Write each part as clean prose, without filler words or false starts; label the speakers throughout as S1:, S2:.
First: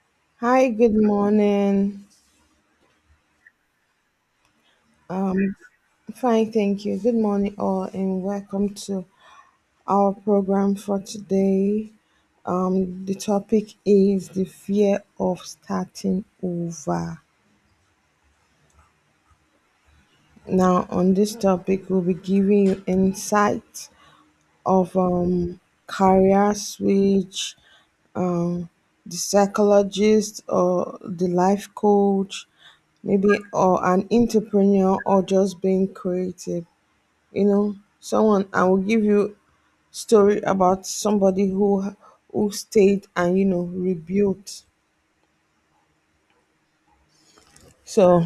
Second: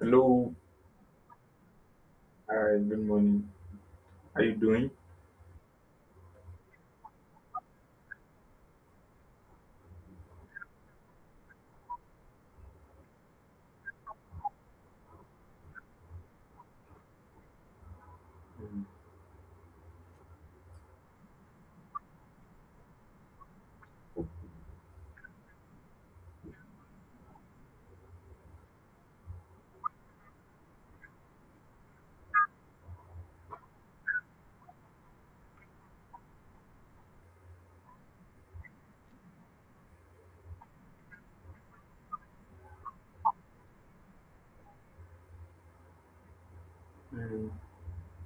S1: Hello.
S2: Hi, good morning.
S1: Hi. Good morning. How you doing?
S2: Fine, thank you. Good morning, all, and welcome to our program for today. The topic is the fear of starting over. Now, on this topic, we'll be giving you insight of career switch, um, the psychologist or the life coach, maybe, or an entrepreneur, or just being creative. Someone, I will give you story about somebody who stayed and rebuilt.
S1: Mm.
S2: So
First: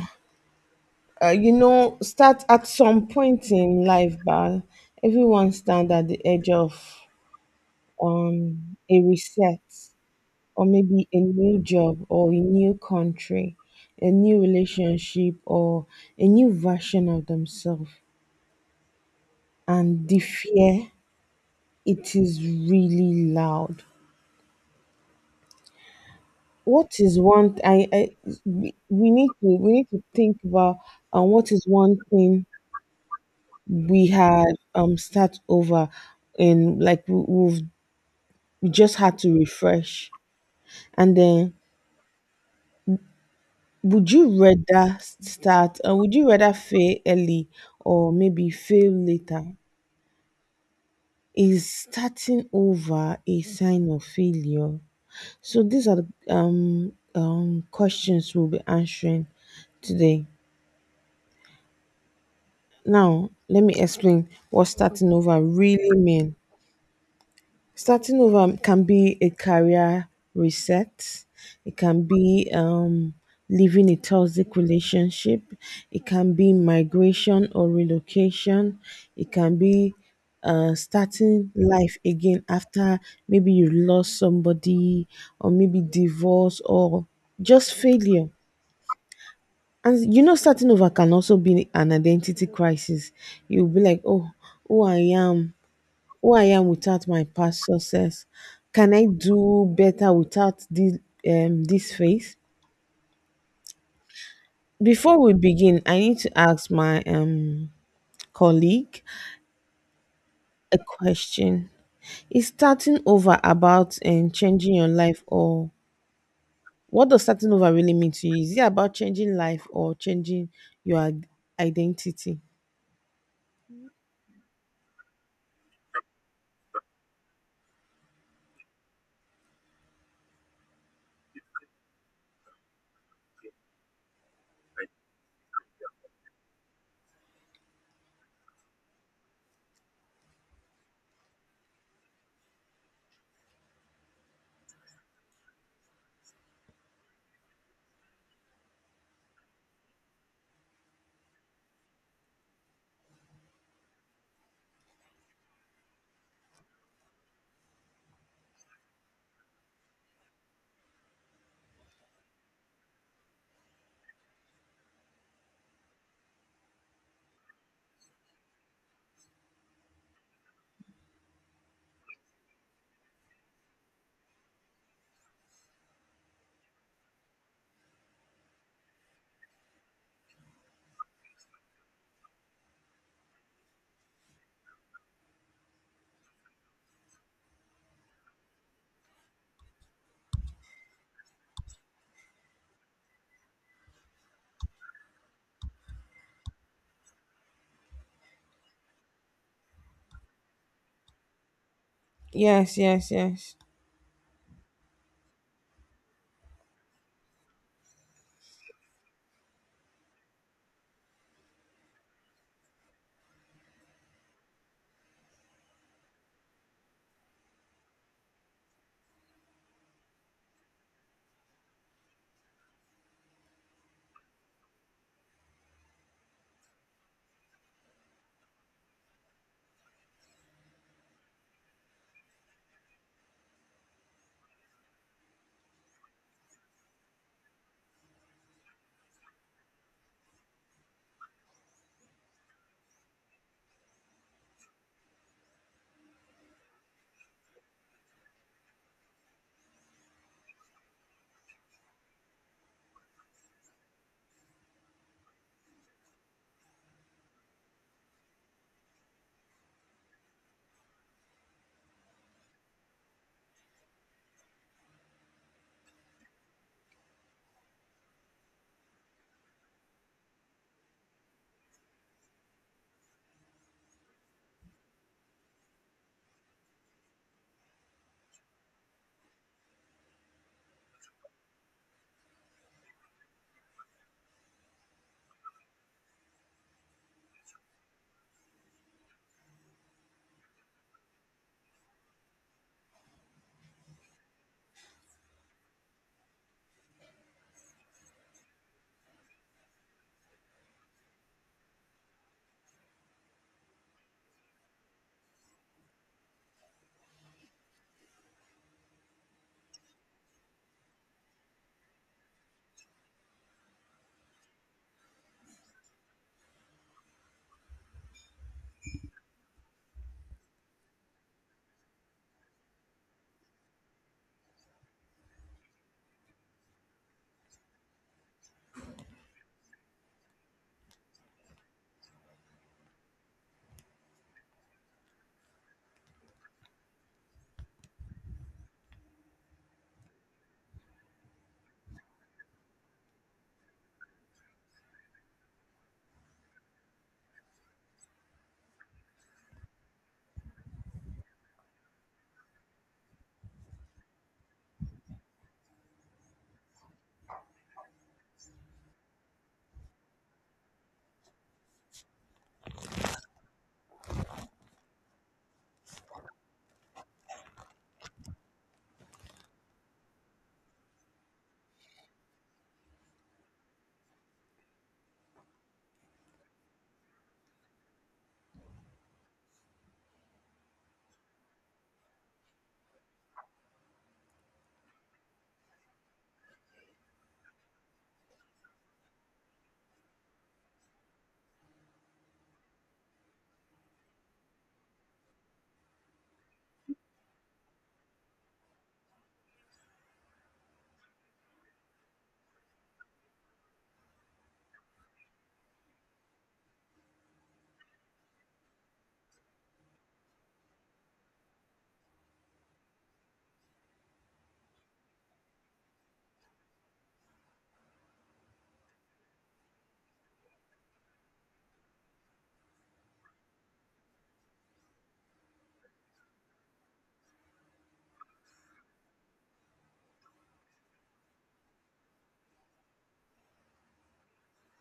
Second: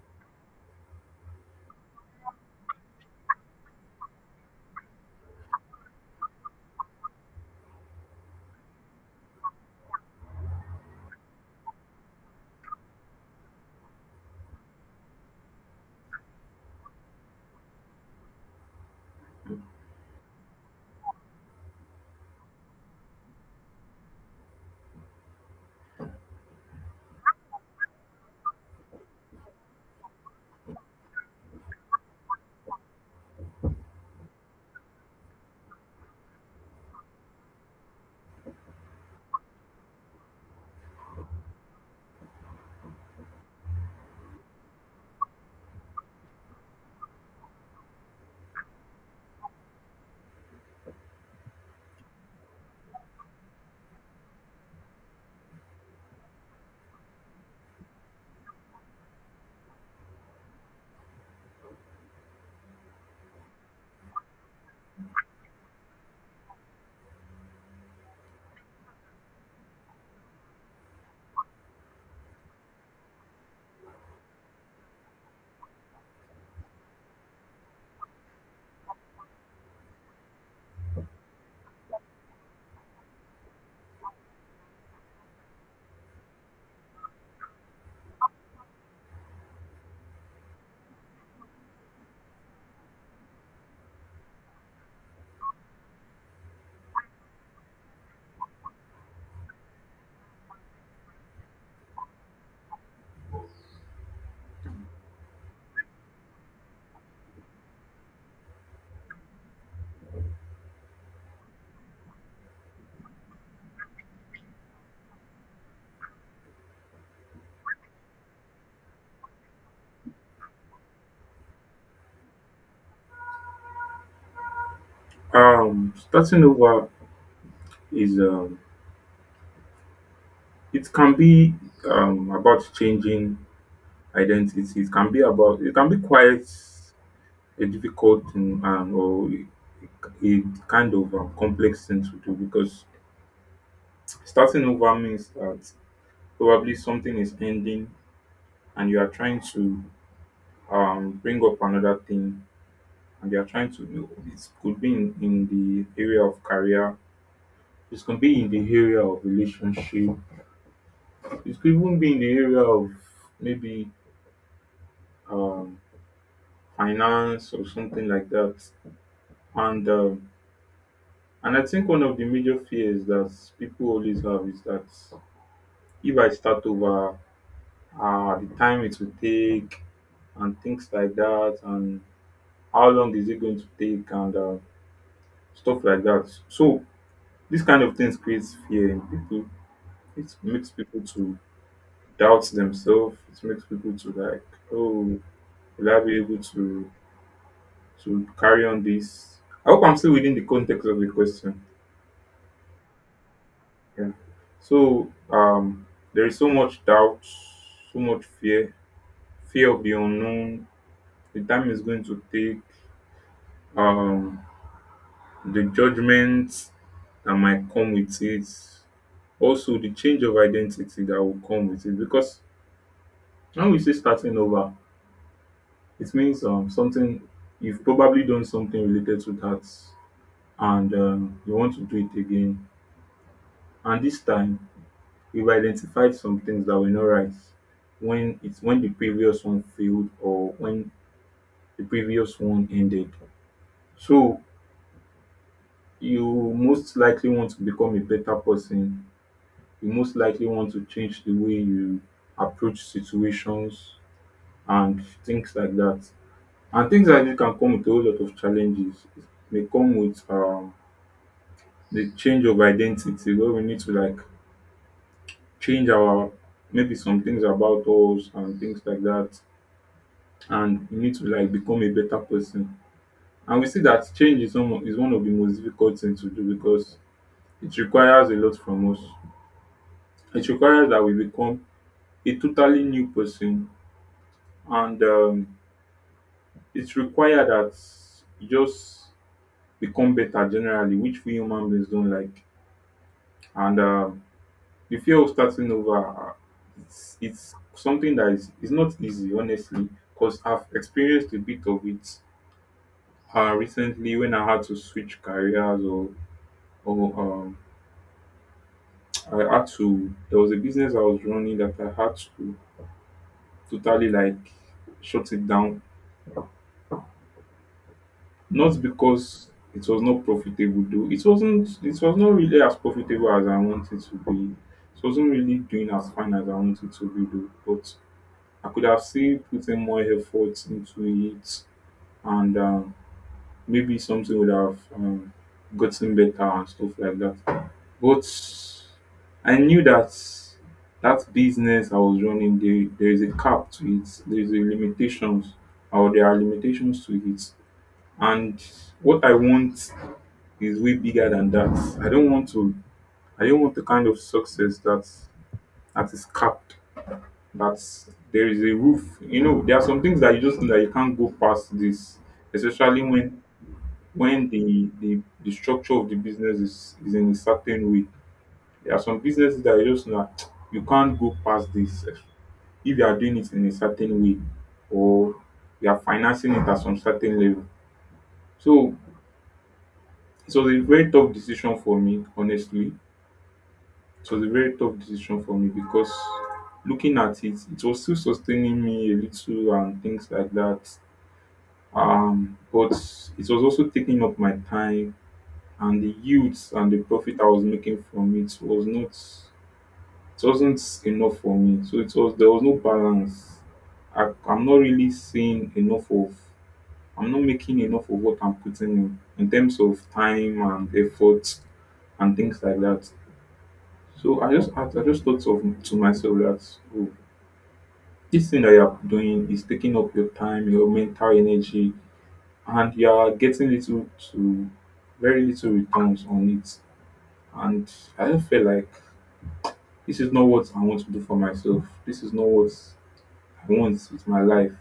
S2: start at some point in life, but everyone stand at the edge of a reset, or maybe a new job or a new country, a new relationship, or a new version of themselves. And the fear, it is really loud. What is one I we need to think about, what is one thing we had start over, and like we just had to refresh. And then would you rather fail early, or maybe fail later? Is starting over a sign of failure? So these are the questions we'll be answering today. Now, let me explain what starting over really mean. Starting over can be a career reset. It can be leaving a toxic relationship. It can be migration or relocation. It can be starting life again after maybe you lost somebody, or maybe divorce, or just failure. And starting over can also be an identity crisis. You'll be like, oh, who I am, who I am without my past success. Can I do better without this phase? Before we begin, I need to ask my colleague a question. Is starting over about changing your life, or what does starting over really mean to you? Is it about changing life or changing your identity?
S1: Starting over is it can be about changing identity. It can be about it can be quite a difficult thing or a a kind of complex thing to do, because starting over means that probably something is ending and you are trying to bring up another thing, and you are trying to do it could be in the area of career. It can be in the area of relationship. It could even be in the area of maybe um, finance or something like that. And and I think one of the major fears that people always have is that if I start over, the time it will take and things like that, and how long is it going to take, and stuff like that. So this kind of things creates fear in people. It makes people to doubt themselves. It makes people to like, oh, will I be able to carry on this? I hope I'm still within the context of the question.
S2: Yes, yes, yes.
S1: Yeah. So there is so much doubt, so much fear, fear of the unknown, the time is going to take, um, the judgments that might come with it, also the change of identity that will come with it. Because when we say starting over, it means something you've probably done something related to that, and you want to do it again. And this time, we've identified some things that were not right when it's when the previous one failed, or when the previous one ended. So you most likely want to become a better person. You most likely want to change the way you approach situations and things like that. And things like this can come with a whole lot of challenges. It may come with the change of identity, where we need to like change our maybe some things about us and things like that, and you need to like become a better person. And we see that change is is one of the most difficult things to do, because it requires a lot from us. It requires that we become a totally new person, and it requires that you just become better generally, which we human beings don't like. And the fear of starting over, it's something that is not easy, honestly, because I've experienced a bit of it recently, when I had to switch careers, or or um I had to there was a business I was running that I had to totally like shut it down. Not because it was not profitable though. It wasn't it was not really as profitable as I wanted to be. It wasn't really doing as fine as I wanted to be though. But I could have still put in more effort into it, and maybe something would have gotten better and stuff like that. But I knew that that business I was running, there is a cap to it. There is a limitations, or there are limitations to it. And what I want is way bigger than that. I don't want to. I don't want the kind of success that is capped. That there is a roof. You know, there are some things that you just know that you can't go past this, especially when the the structure of the business is in a certain way. There are some businesses that you just know that you can't go past this. If you are doing it in a certain way, or you are financing it at some certain level. So it was a very tough decision for me, honestly. It was a very tough decision for me, because looking at it, it was still sustaining me a little and things like that. But it was also taking up my time, and the yields and the profit I was making from it was not it wasn't enough for me. So it was there was no balance. I'm not really seeing enough of. I'm not making enough of what I'm putting in terms of time and effort and things like that. So I just thought of to myself that, oh, this thing that you're doing is taking up your time, your mental energy, and you are getting little to very little returns on it. And I just felt like this is not what I want to do for myself. This is not what once with my life.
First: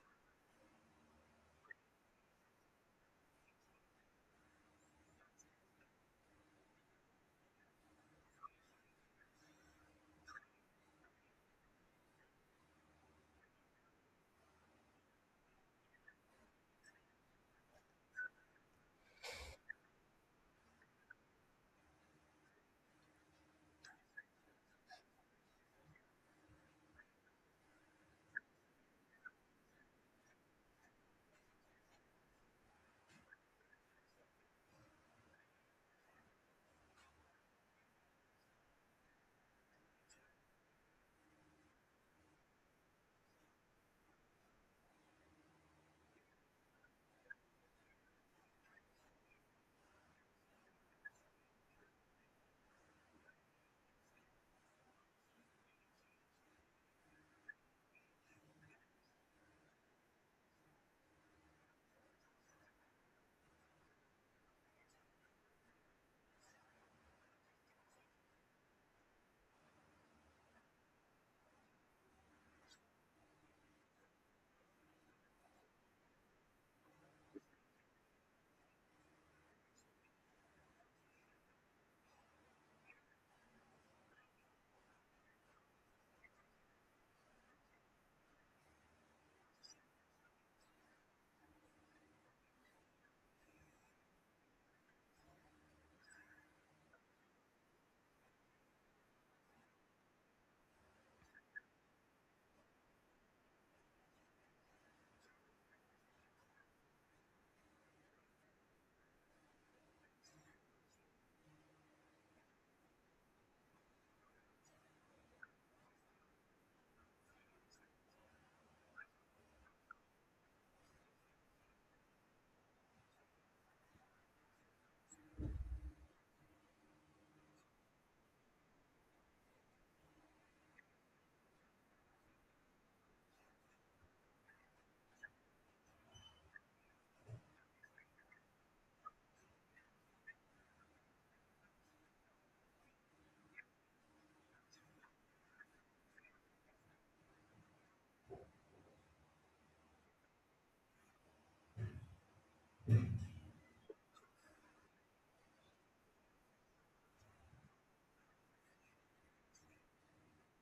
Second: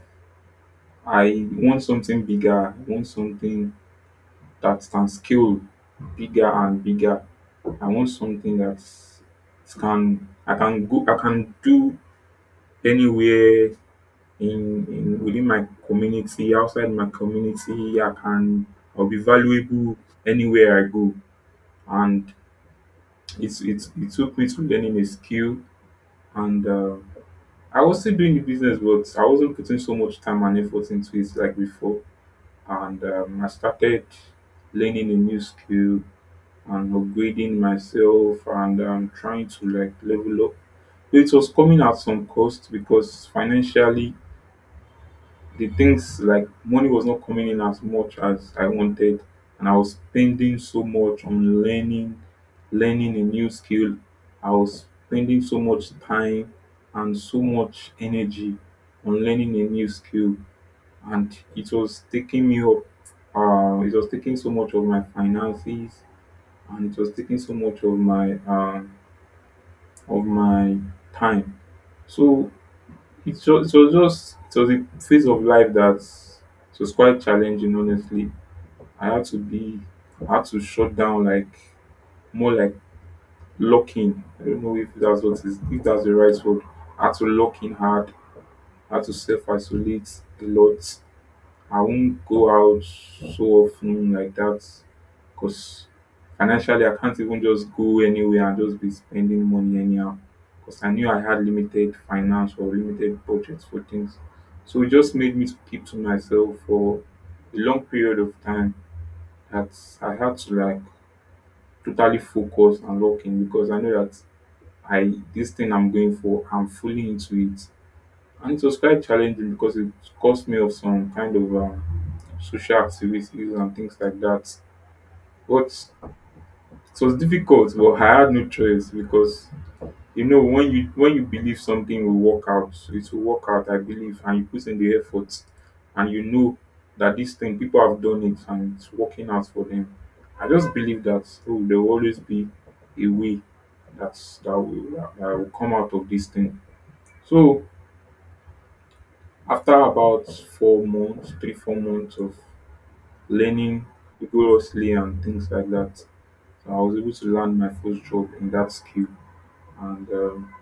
S1: I want something bigger. I want something that can scale bigger and bigger. I want something that can I can go I can do anywhere in within my community, outside my community. I'll be valuable anywhere I go. And it's it took me to learning a skill, and I was still doing the business, but I wasn't putting so much time and effort into it like before, and I started learning a new skill and upgrading myself, and trying to like level up. So it was coming at some cost, because financially the things like money was not coming in as much as I wanted, and I was spending so much on learning, learning a new skill. I was spending so much time and so much energy on learning a new skill, and it was taking me up. It was taking so much of my finances, and it was taking so much of my time. So it was just it was a phase of life that it was quite challenging. Honestly, I had to be, I had to shut down, like more like lock in. I don't know if that's what is if that's the right word. I had to lock in hard. I had to self isolate a lot. I won't go out so often like that, because financially I can't even just go anywhere and just be spending money anyhow, because I knew I had limited finance or limited budgets for things. So it just made me to keep to myself for a long period of time, that I had to like totally focus and lock in, because I know that I this thing I'm going for, I'm fully into it. And it was quite challenging, because it cost me of some kind of social activities and things like that. But it was difficult, but I had no choice, because you know when you believe something will work out, it will work out, I believe, and you put in the effort, and you know that this thing people have done it and it's working out for them. I just believe that, oh, there will always be a way that's that will come out of this thing. So after about 4 months, three, 4 months of learning rigorously and things like that, I was able to land my first job in that skill, and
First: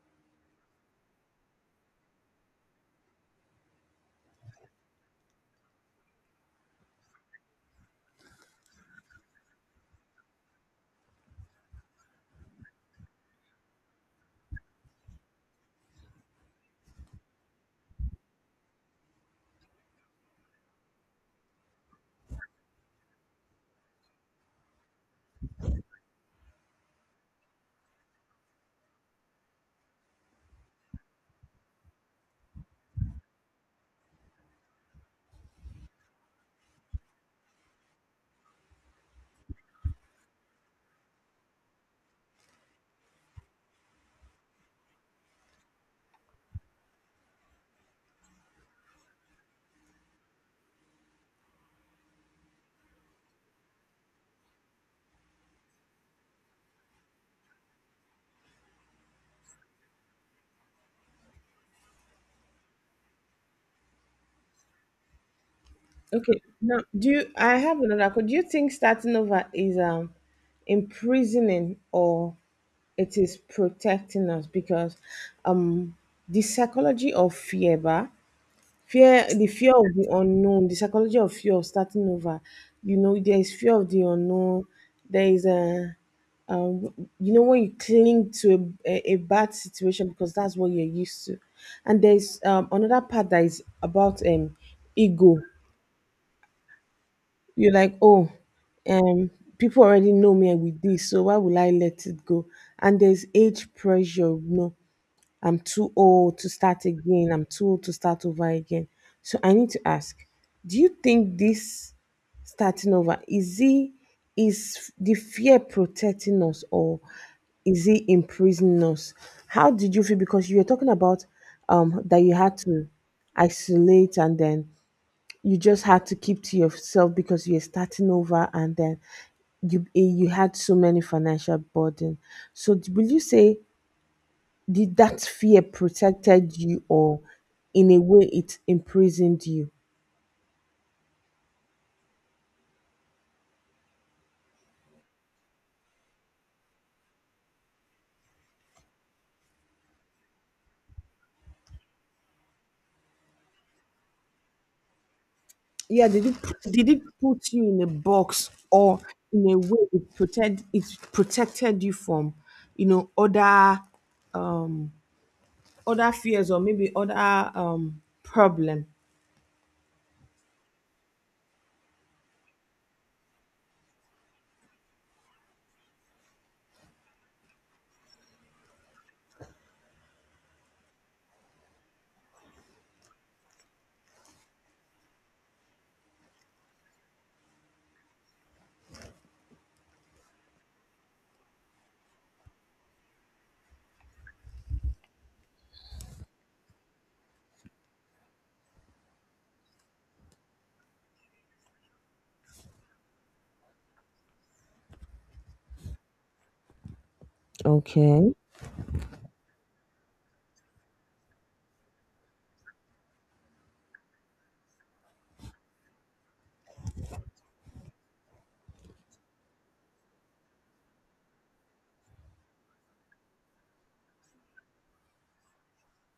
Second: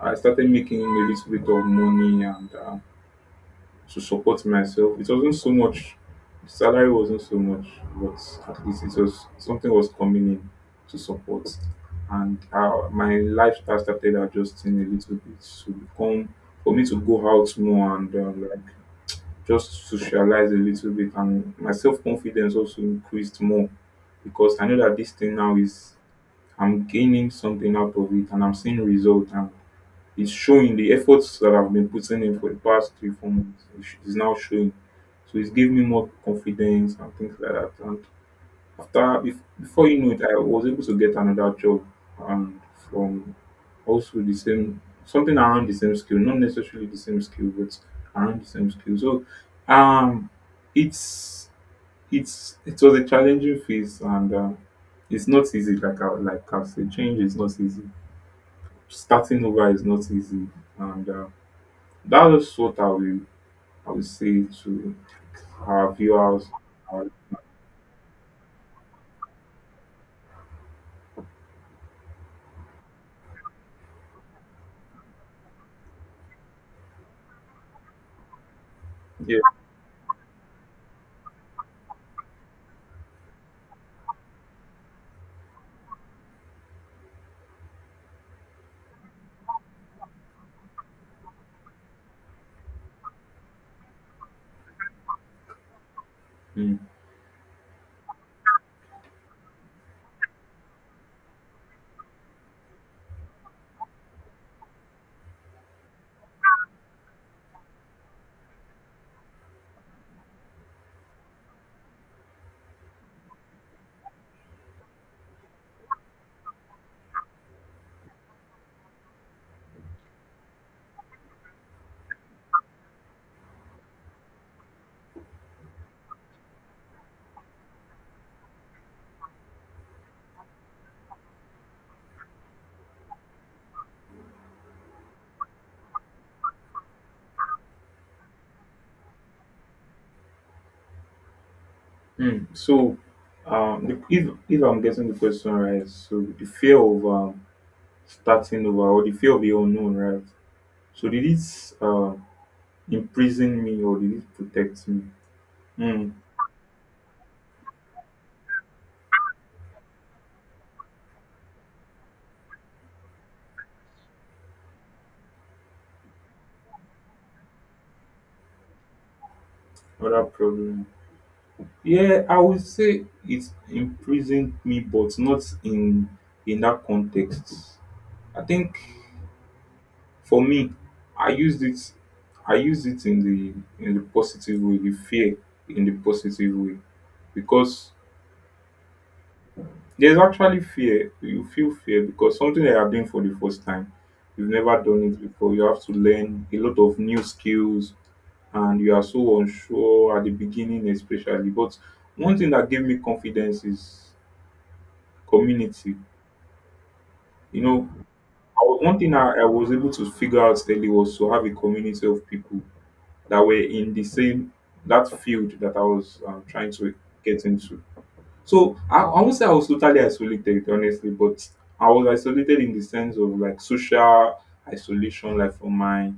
S1: I started making a little bit of money, and to support myself. It wasn't so much, the salary wasn't so much, but at least it was something was coming in to support, and my lifestyle started adjusting a little bit to become for me to go out more, and like just socialize a little bit, and my self-confidence also increased more, because I know that this thing now is I'm gaining something out of it, and I'm seeing results, and it's showing the efforts that I've been putting in for the past three, 4 months is now showing. So it's giving me more confidence and things like that. And before you know it, I was able to get another job, and from also the same something around the same skill, not necessarily the same skill, but around the same skill. So um it's it's it was a challenging phase, and it's not easy, like I said, change is not easy. Starting over is not easy, and that is what I will say to our
S2: Okay.
S1: viewers.
S2: Now,
S1: Uh,
S2: I have another question. Do you think starting over is imprisoning, or it is protecting us? Because um the psychology of fear,
S1: yeah.
S2: the fear of the unknown, the psychology of fear of starting over. There is fear of the unknown. There is a um, when you cling to a bad situation because that's what you're used to, and there's another part that is about ego. You're like, oh, um, people already know me with this, so why will I let it go? And there's age pressure, I'm too old to start again, I'm too old to start over again. So I need to ask, do you think this starting over is the fear protecting us, or is it imprisoning us? How did you feel? Because you were talking about that you had to isolate, and then you just had to keep to yourself because you're starting over, and then you had so many financial burden. So will you say, did that fear protected you, or in a way it imprisoned you?
S1: Mm. So, if I'm getting the question right, so the fear of starting over, or the fear of the unknown, right? So did it imprison me, or did it protect me?
S2: Yeah,
S1: Mm.
S2: did it put you in a box, or in a way it protected you from, you know, other um other fears, or maybe other problem.
S1: Other problem. Yeah, I would say it imprisoned me, but not in that context. I think for me, I used it. I used it in the positive way, the fear in the positive way, because there's actually fear. You feel fear because something that you are doing for the first time, you've never done it before. You have to learn a lot of new skills, and you are so unsure at the beginning, especially. But one thing that gave me confidence is community. You know,
S2: Okay.
S1: One thing I was able to figure out early was to have a community of people that were in the same that field that I was trying to get into. So I won't say I was totally isolated, honestly, but I was isolated in the sense of like social isolation, like from my,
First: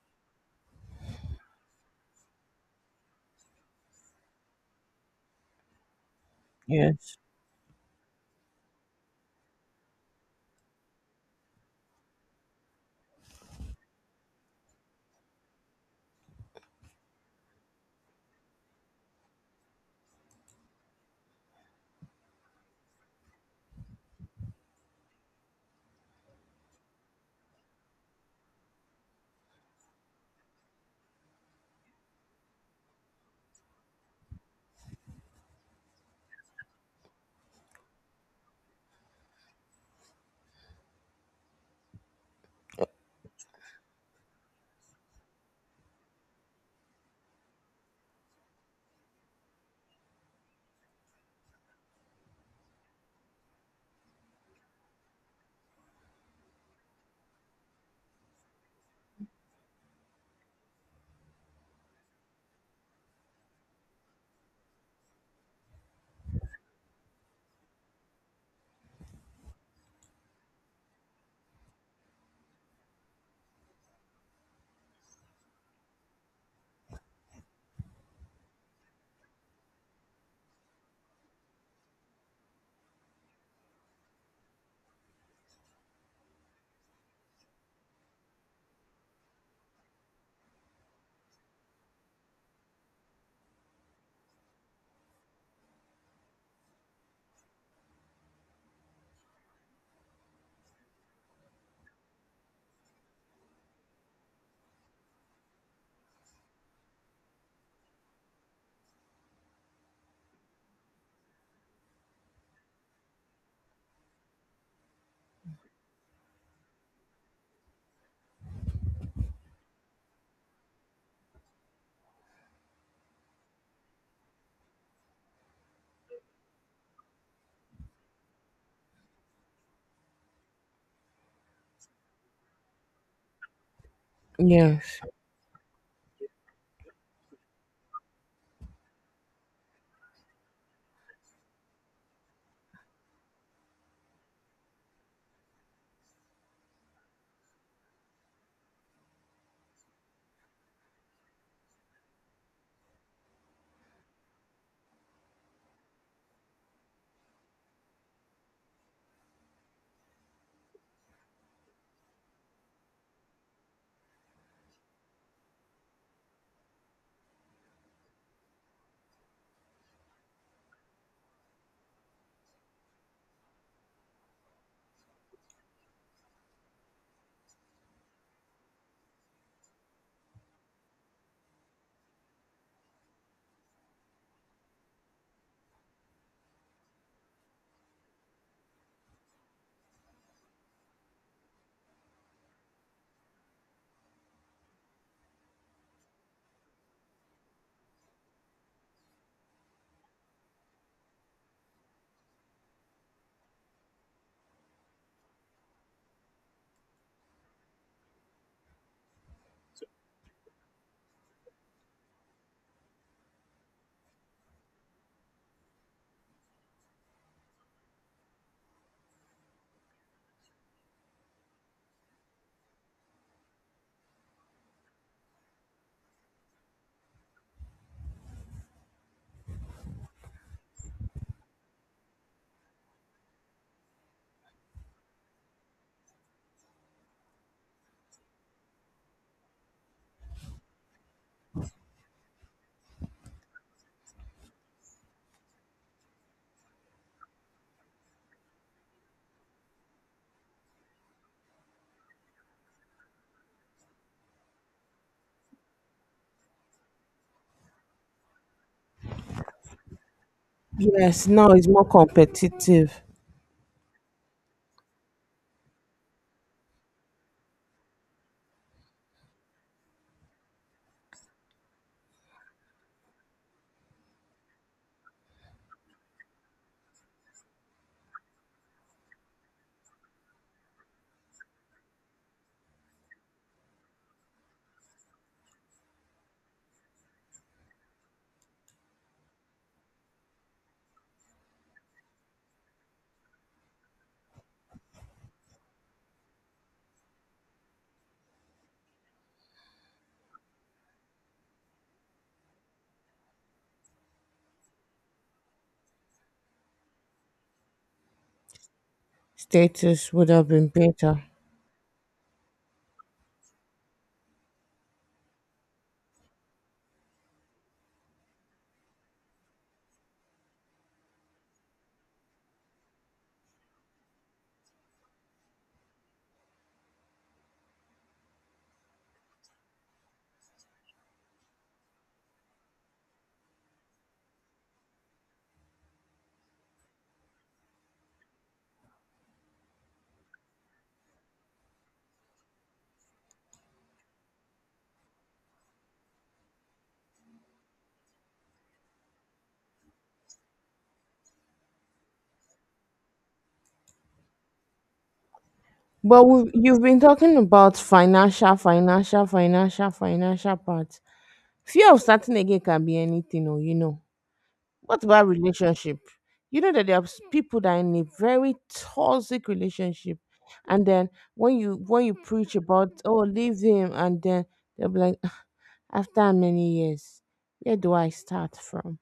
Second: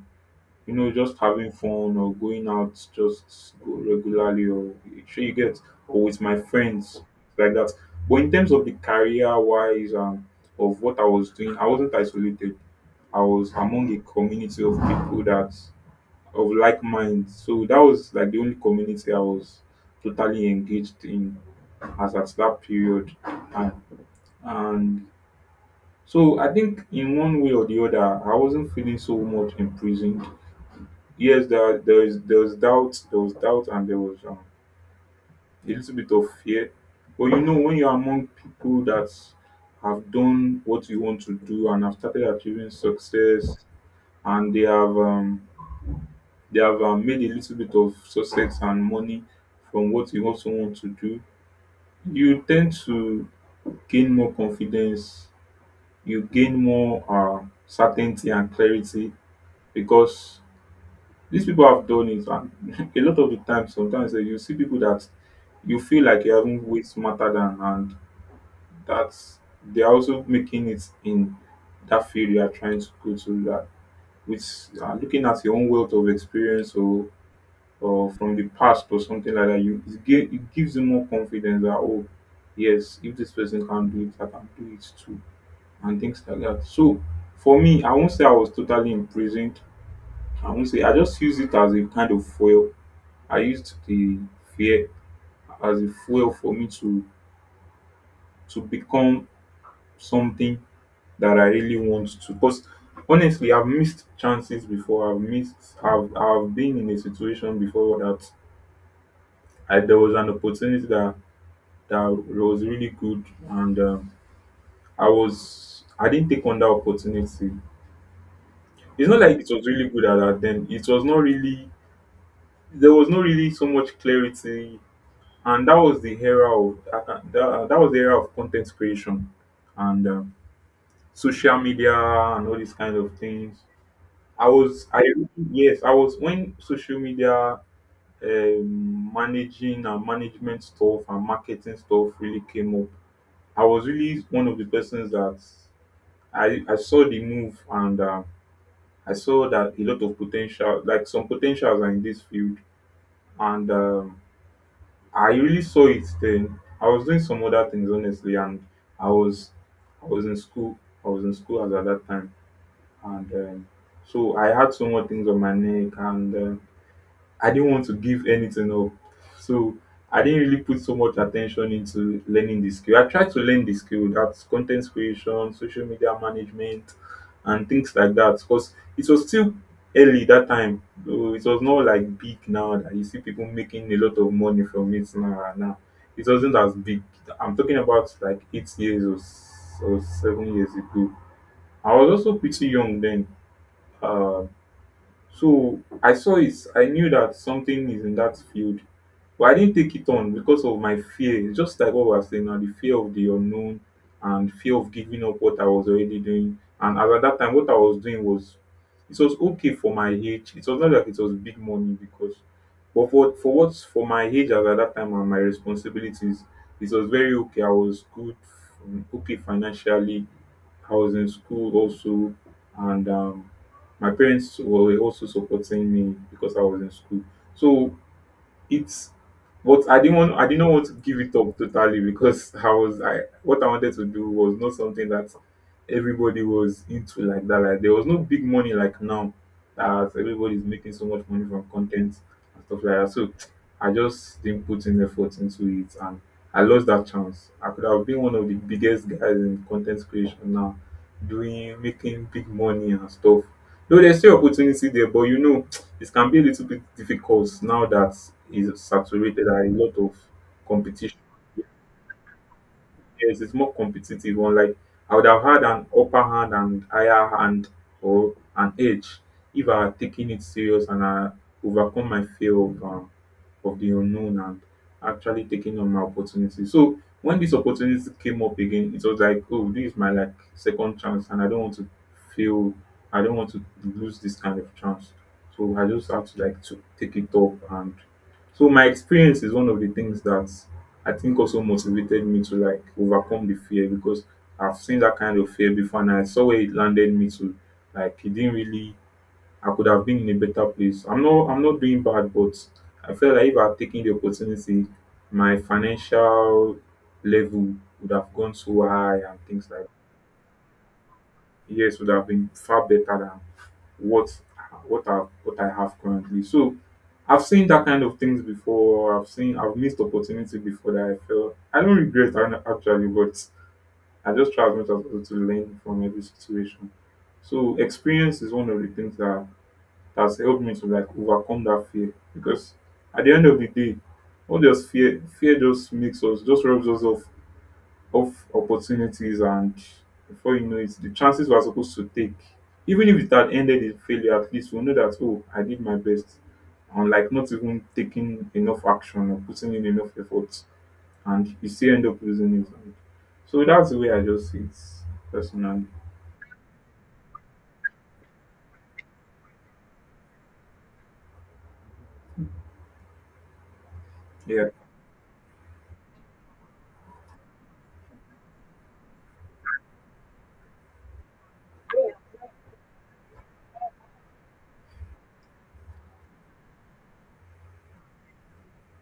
S1: just having fun or going out just go regularly or sure you get or with my friends
S2: Yes.
S1: like that. But in terms of the career wise of what I was doing, I wasn't isolated. I was among a community of people that of like minds. So that was like the only community I was totally engaged in as at that period. And, and so I think in one way or the other, I wasn't feeling so much imprisoned. Yes, there was doubt, there was doubt, and there was a little bit of fear. But you know, when you're among people that have done what you want to do and have started achieving success, and they have made a little bit of success and money from what you also want to do. You tend to gain more confidence, you gain more certainty and clarity, because these people have done it. And a lot of the time, sometimes you see people that you feel like you haven't way smarter than, and that's they are also making it in that field you are trying to go to that, with looking at your own wealth of experience or from the past or something like that, it gives you more confidence that, oh yes, if this person can do it, I can do it too, and things like that. So for me, I won't say I was totally imprisoned. I won't say, I just used it as a kind of fuel. I used the fear as a fuel for me to become something that I really want to. Because honestly, I've missed chances before. I've missed. I've been in a situation before that, there was an opportunity that was really good and I didn't take on that opportunity. It's not like it was really good at that, then, it was not really there was not really so much clarity. And that was the era of content creation and social media and all these kind of things. I was
S2: Yes.
S1: I Yes, I was, when social media managing and management stuff and marketing stuff really came up, I was really one of the persons that I saw the move, and I saw that a lot of potential, like some potentials are in this field, and I really saw it then. I was doing some other things honestly, and I was I was in school. I was in school as at that time, and so I had so much things on my neck, and I didn't want to give anything up. So I didn't really put so much attention into learning the skill. I tried to learn the skill, that's content creation, social media management, and things like that, because it was still early that time. So it was not like big now that you see people making a lot of money from it now. It wasn't as big. I'm talking about like 8 years or, or 7 years ago. I was also pretty young then. Uh, so I saw it. I knew that something is in that field, but I didn't take it on because of my fear. It's just like what we are saying now, the fear of the unknown and fear of giving up what I was already doing. And as at that time, what I was doing was, it was okay for my age. It was not like it was big money because, but for my age as at that time and my responsibilities, it was very okay. I was good, okay financially. I was in school also, and my parents were also supporting me because I was in school. So it's, but I did not want to give it up totally, because I was I what I wanted to do was not something that everybody was into like that. Like there was no big money like now, that everybody's making so much money from content and stuff like that. So I just didn't put in effort into it, and I lost that chance. I could have been one of the biggest guys in content creation now, doing making big money and stuff. Though there's still opportunity there, but you know it can be a little bit difficult now that it's saturated and a lot of competition.
S2: Yes, now it's more competitive.
S1: Yes, it's more competitive. Unlike, I would have had an upper hand and higher hand, or an edge, if I had taken it serious and I overcome my fear of, the unknown, and actually taking on my opportunity. So when this opportunity came up again, it was like, oh, this is my like second chance, and feel, I don't want to lose this kind of chance. So I just have to like to take it up, and so my experience is one of the things that I think also motivated me to like overcome the fear, because I've seen that kind of fear before, and I saw where it landed me to. Like, it didn't really I could have been in a better place. I'm not doing bad, but I felt like if I had taken the opportunity, my financial level would have gone so high, and things like
S2: Status would have been better.
S1: years would have been far better than what I have currently. So I've seen that kind of things before. I've missed opportunity before that, I felt, I don't regret, actually, but I just try as much as possible to learn from every situation. So experience is one of the things that has helped me to like overcome that fear, because at the end of the day, what does fear fear just makes us just rubs us off of opportunities, and before you know it, the chances we're supposed to take, even if it had ended in failure, at least we'll know that, oh, I did my best. And like not even taking enough action or putting in enough effort, and you still end up losing it. And So that's the way I just see it, personally.
S2: But we you've been talking about financial, financial, financial, financial part. Fear of starting again can be anything, or you know.
S1: Yeah.
S2: What about relationship? You know that there are people that are in a very toxic relationship, and then when you preach about, oh, leave him. And then they'll be like, "Ah, after how many years, where do I start from?"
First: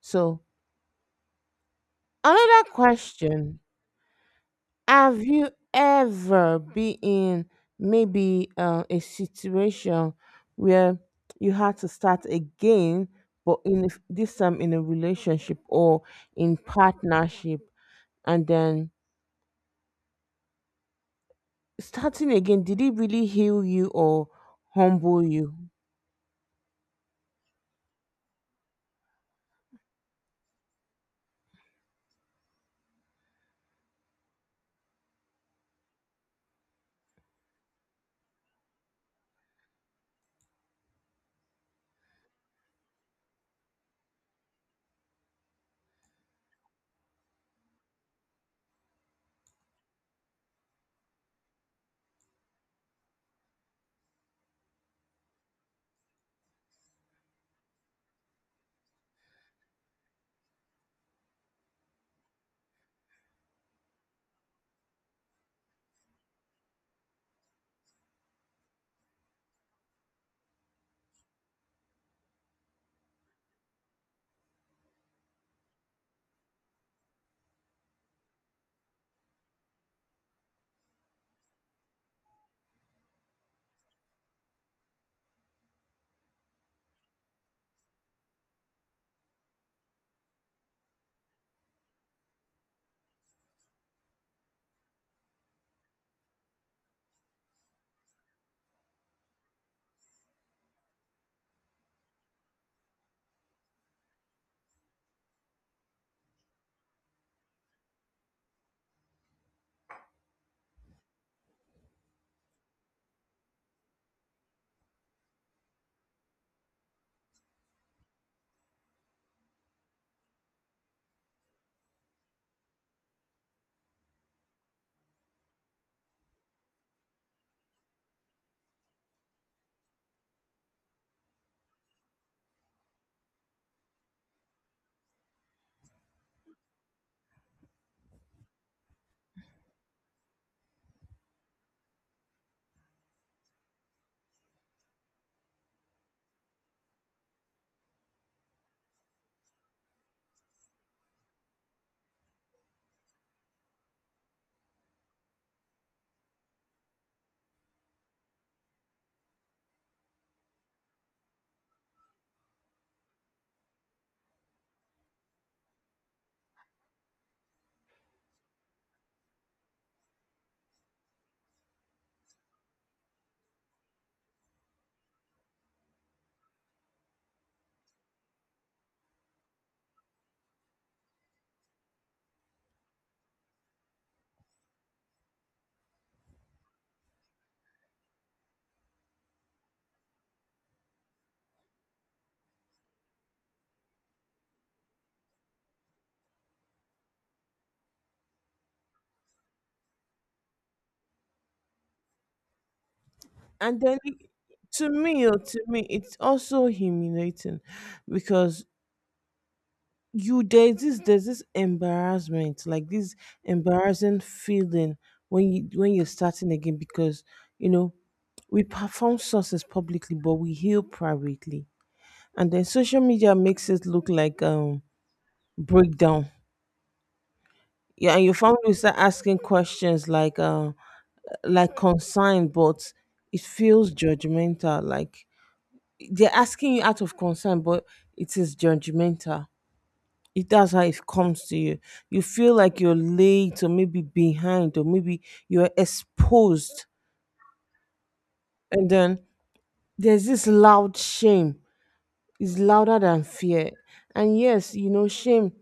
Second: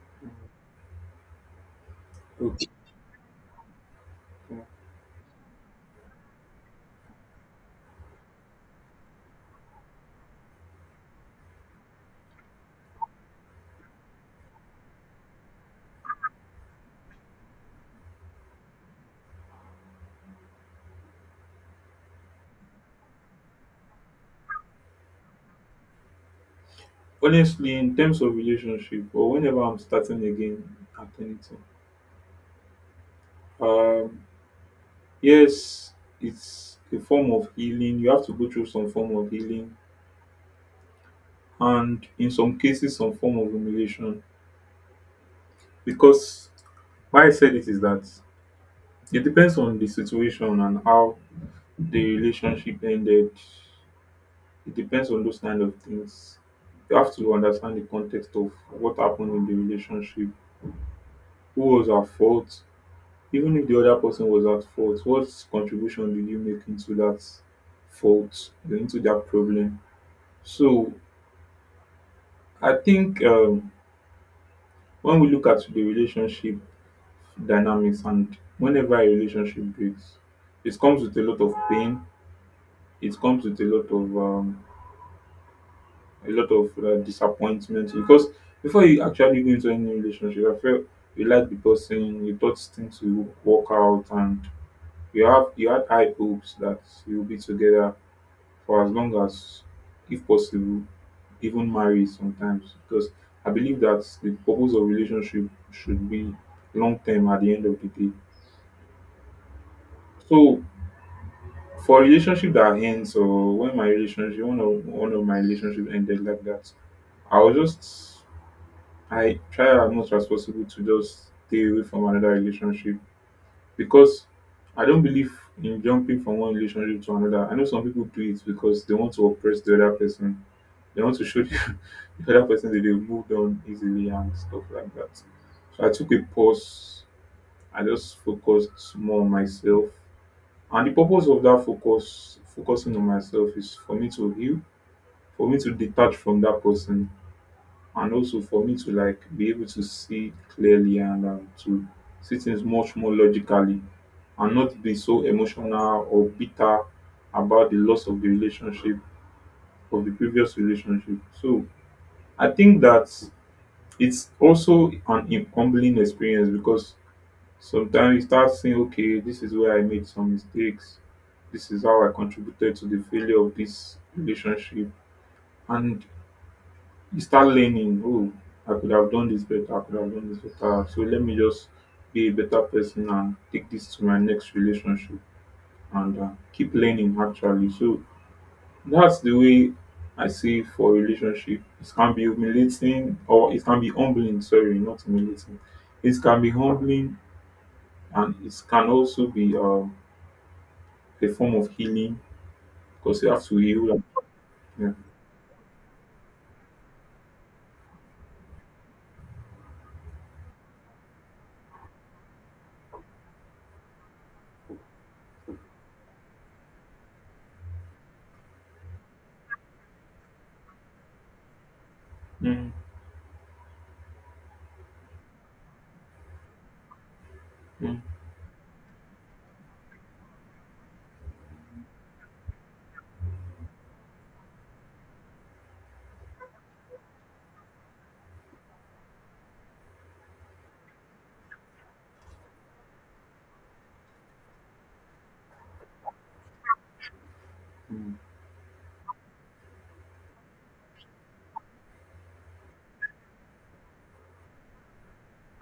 S2: So
S1: Okay.
S2: another question. Have you ever been in maybe a situation where you had to start again, but in a this time in a relationship or in partnership, and then starting again, did it really heal you, or humble you?
S1: Honestly, in terms of relationship, or whenever I'm starting again at anything, um, yes, it's a form of healing. You have to go through some form of healing, and in some cases some form of humiliation, because why I said it is that it depends on the situation and how the relationship ended. It depends on those kind of things. You have to understand the context of what happened in the relationship, who was at fault, even if the other person was at fault, what contribution did you make into that fault, into that problem? So I think, when we look at the relationship dynamics and whenever a relationship breaks, it comes with a lot of pain, it comes with a lot of disappointment, because before you actually go into any relationship, I felt, you like the person, you thought things will work out, and you had high hopes that you'll be together for as long as, if possible, even marry sometimes, because I believe that the purpose of relationship should be long term at the end of the day. So for relationship that ends, or when my relationship one of my relationship ended like that, I was just I try as much as possible to just stay away from another relationship, because I don't believe in jumping from one relationship to another. I know some people do it because they want to oppress the other person. They want to show the, the other person that they've moved on easily and stuff like that. So I took a pause. I just focused more on myself, and the purpose of that focusing on myself is for me to heal, for me to detach from that person, and also for me to like be able to see clearly, and to see things much more logically, and not be so emotional or bitter about the loss of the previous relationship. So I think that it's also an humbling experience, because sometimes you start seeing, okay, this is where I made some mistakes. This is how I contributed to the failure of this relationship. And you start learning, oh, I could have done this better. I could have done this better. So let me just be a better person and take this to my next relationship and keep learning actually. So that's the way I see for relationship. It can be humiliating or it can be humbling. Sorry, not humiliating. It can be humbling and it can also be. A form of healing because you have to
S2: And then
S1: heal. Yeah.
S2: to me, it's also humiliating, because you there's this embarrassment, like this embarrassing feeling when you when you're starting again, because you know we perform sources publicly but we heal privately. And then
S1: Mm,
S2: social media makes it look like breakdown.
S1: mm,
S2: Yeah, and your family will start asking questions like concern, but it feels judgmental, like they're asking you out of concern, but it is judgmental. It That's how it comes to you. You feel like you're late, or maybe behind, or maybe you're exposed.
S1: mm,
S2: And then there's this loud shame. It's louder than fear. And yes, shame,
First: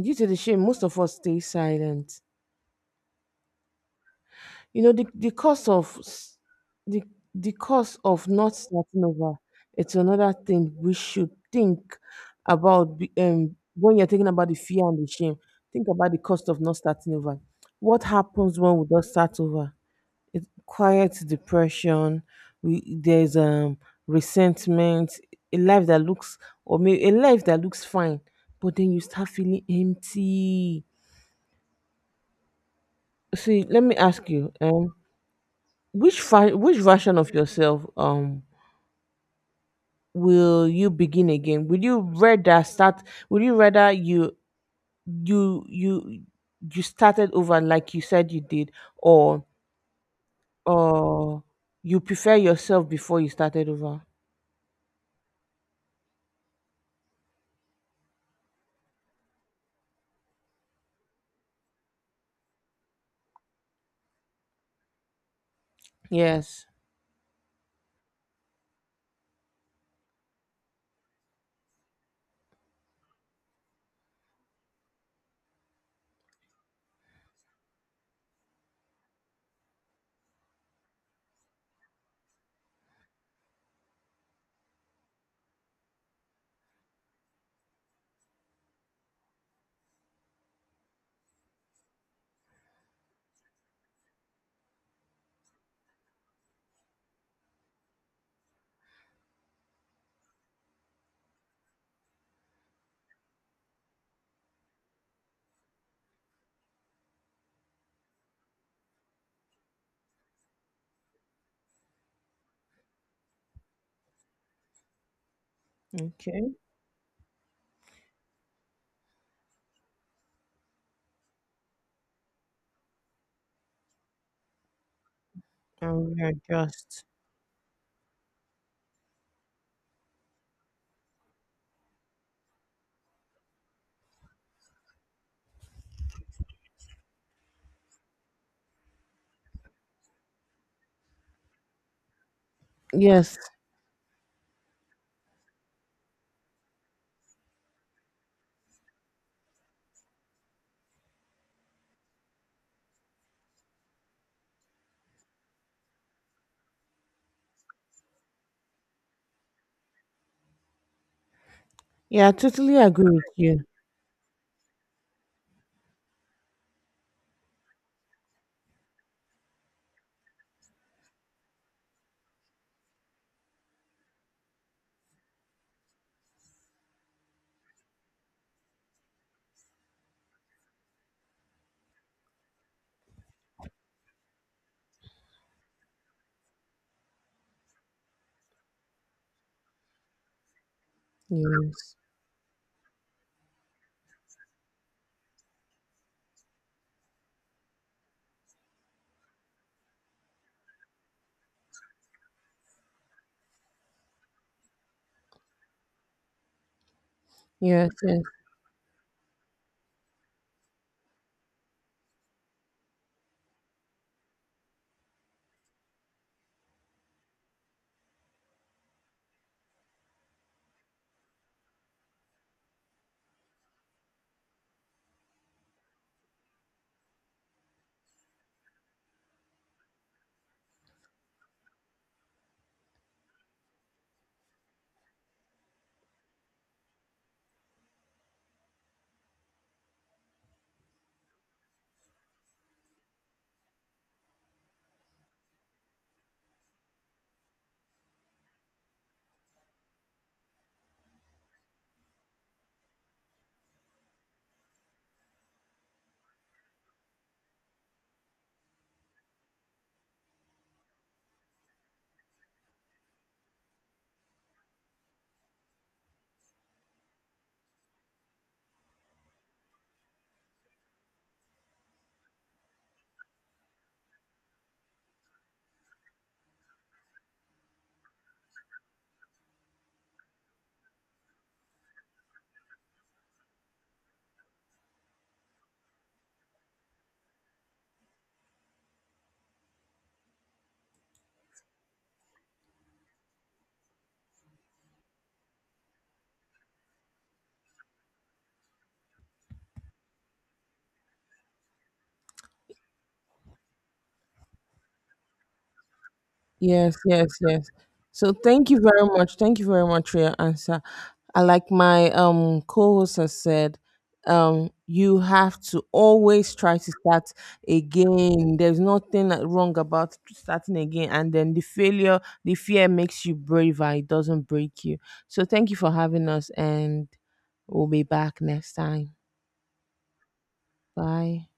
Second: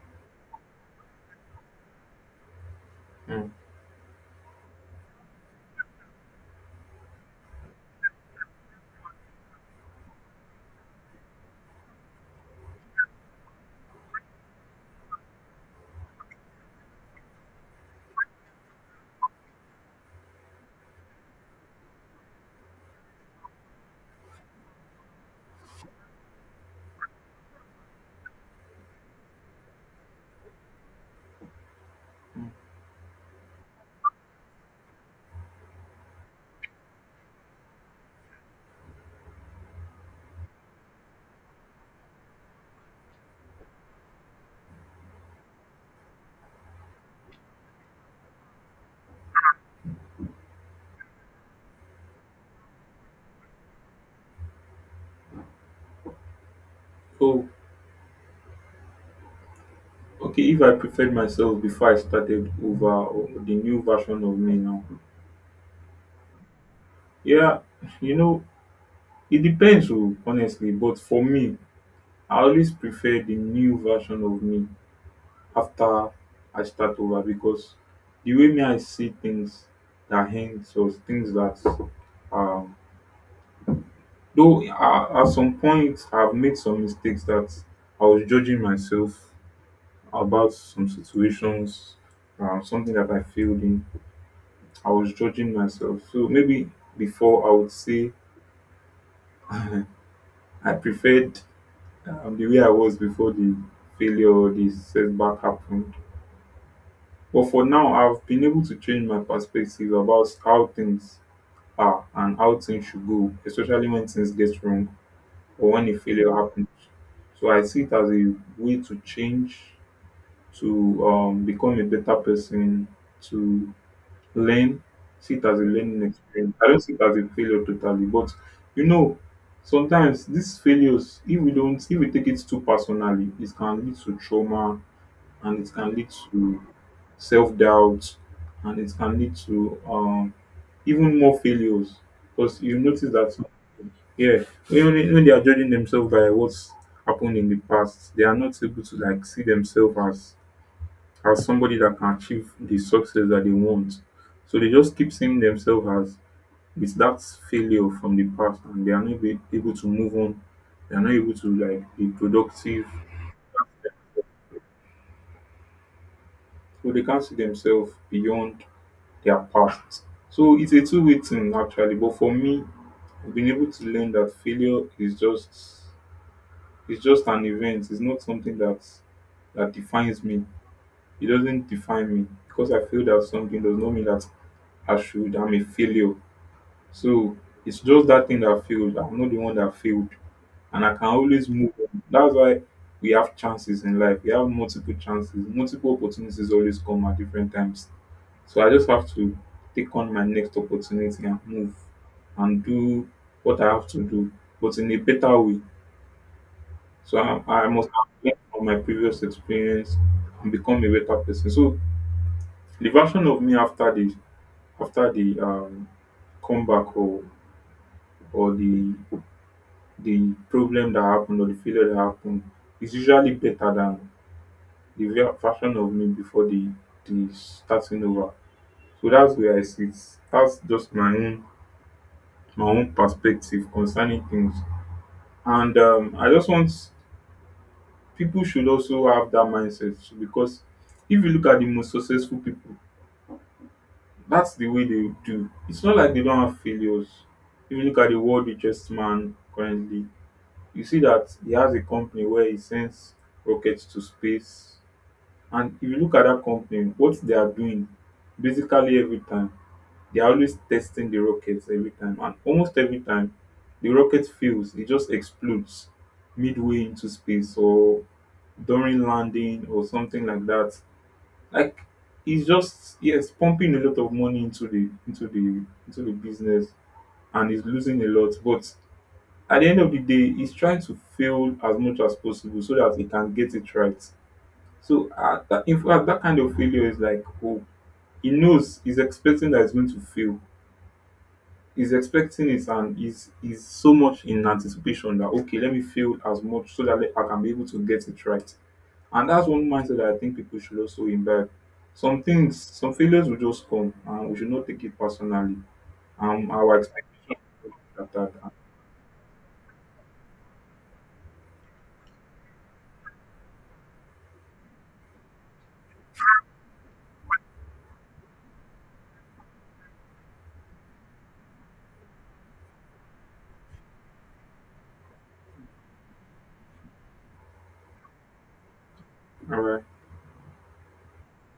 S2: due to the shame, most of us stay silent.
S1: mm,
S2: You know, the, the cost of s- the the cost of not starting over, it's another thing we should think about when you're thinking about the fear and the shame. Think about the cost of not starting over. What happens when we don't start over? It quiets depression. We there's resentment, a life that looks, or maybe a life that looks fine, but then you start feeling empty.
S1: mm.
S2: See, let me ask you, which version of yourself will you begin again? Would you rather start? Would you rather you you you started over like you said you did, or or you prefer yourself before you started over?
S1: So, okay, if I preferred myself before I started over or the new version of me now,
S2: Yes.
S1: yeah, you know, it depends, oh, honestly. But for me, I always prefer the new version of me after I start over because the way me I see things that hint or things that um though at some point I've made some mistakes that I was judging myself about some situations, something that I failed in. I was judging myself. So maybe before I would say I preferred the way I was before the failure or the setback happened. But for now, I've been able to change my perspective about how things are and how things should go, especially when things get wrong or when a failure
S2: Okay.
S1: happens. So I see it as a way to change, to become a better person, to learn, see it as a learning
S2: And
S1: experience. I don't see it
S2: readjust.
S1: as a failure totally, but you know, sometimes these failures, if we take it too personally, it can lead to trauma and it can lead to self doubt and it can lead to even more failures because you notice
S2: Yes.
S1: that, yeah, when they are judging themselves by what's happened in the past, they are not able to like see themselves as somebody that can achieve the success that they want. So they just keep seeing themselves as with that failure from the past and they are not be able to move on. They are not able to like be
S2: Yeah, I totally
S1: productive.
S2: agree with you.
S1: So they can't see themselves beyond their past. So it's a two-way thing actually. But for me, I've been able to learn that failure is just it's just an event. It's not something that defines me. It doesn't define me. Because I feel that something does not mean that I'm a failure. So it's just that thing that failed. I'm not the one that failed. And I can always move
S2: Yes.
S1: on. That's why we have chances in life. We have multiple chances. Multiple opportunities always come at different times. So I just have to take on my next opportunity and move and do what I have to do, but in a better way. So I must
S2: Yes.
S1: have
S2: Yes.
S1: learned from my previous experience and become a better person. So the version of me after the comeback or or the the problem that happened or the failure that happened is usually better than the real version of me before the starting over. So that's where I sit. That's just my own perspective concerning things. And I just want people should also have that mindset so because if you look at the most successful people, that's the way they do. It's not like they don't have failures. If you look at the world richest man currently, you see that he has a company where he sends rockets to space. And if you look at that company, what they are doing basically every time, they are always testing the rockets every time. And almost every time, the rocket fails, it just explodes midway into space or during landing or something like that. Like he's just yes, pumping a lot of money into the business and he's losing a lot. But at the end of the day, he's trying to fail as much as possible so that he can get it right. So, that, in fact, that kind of failure is like, oh, he knows he's expecting that he's going to fail. He's expecting it and he's so much in anticipation that, okay, let me fail as much so that I can be able to get it right. And that's one mindset that I think people should also imbibe. Some things, some failures will just come and we should not take it personally. Our
S2: Yes, yes,
S1: expectations
S2: yes.
S1: are
S2: So
S1: that.
S2: thank you very much. Thank you very much for your answer. I, like my co-host has said, you have to always try to start again. There's nothing wrong about starting again. And then the fear makes you braver, it doesn't break you. So thank you for having us, and we'll be back next time.
S1: All right.
S2: Bye.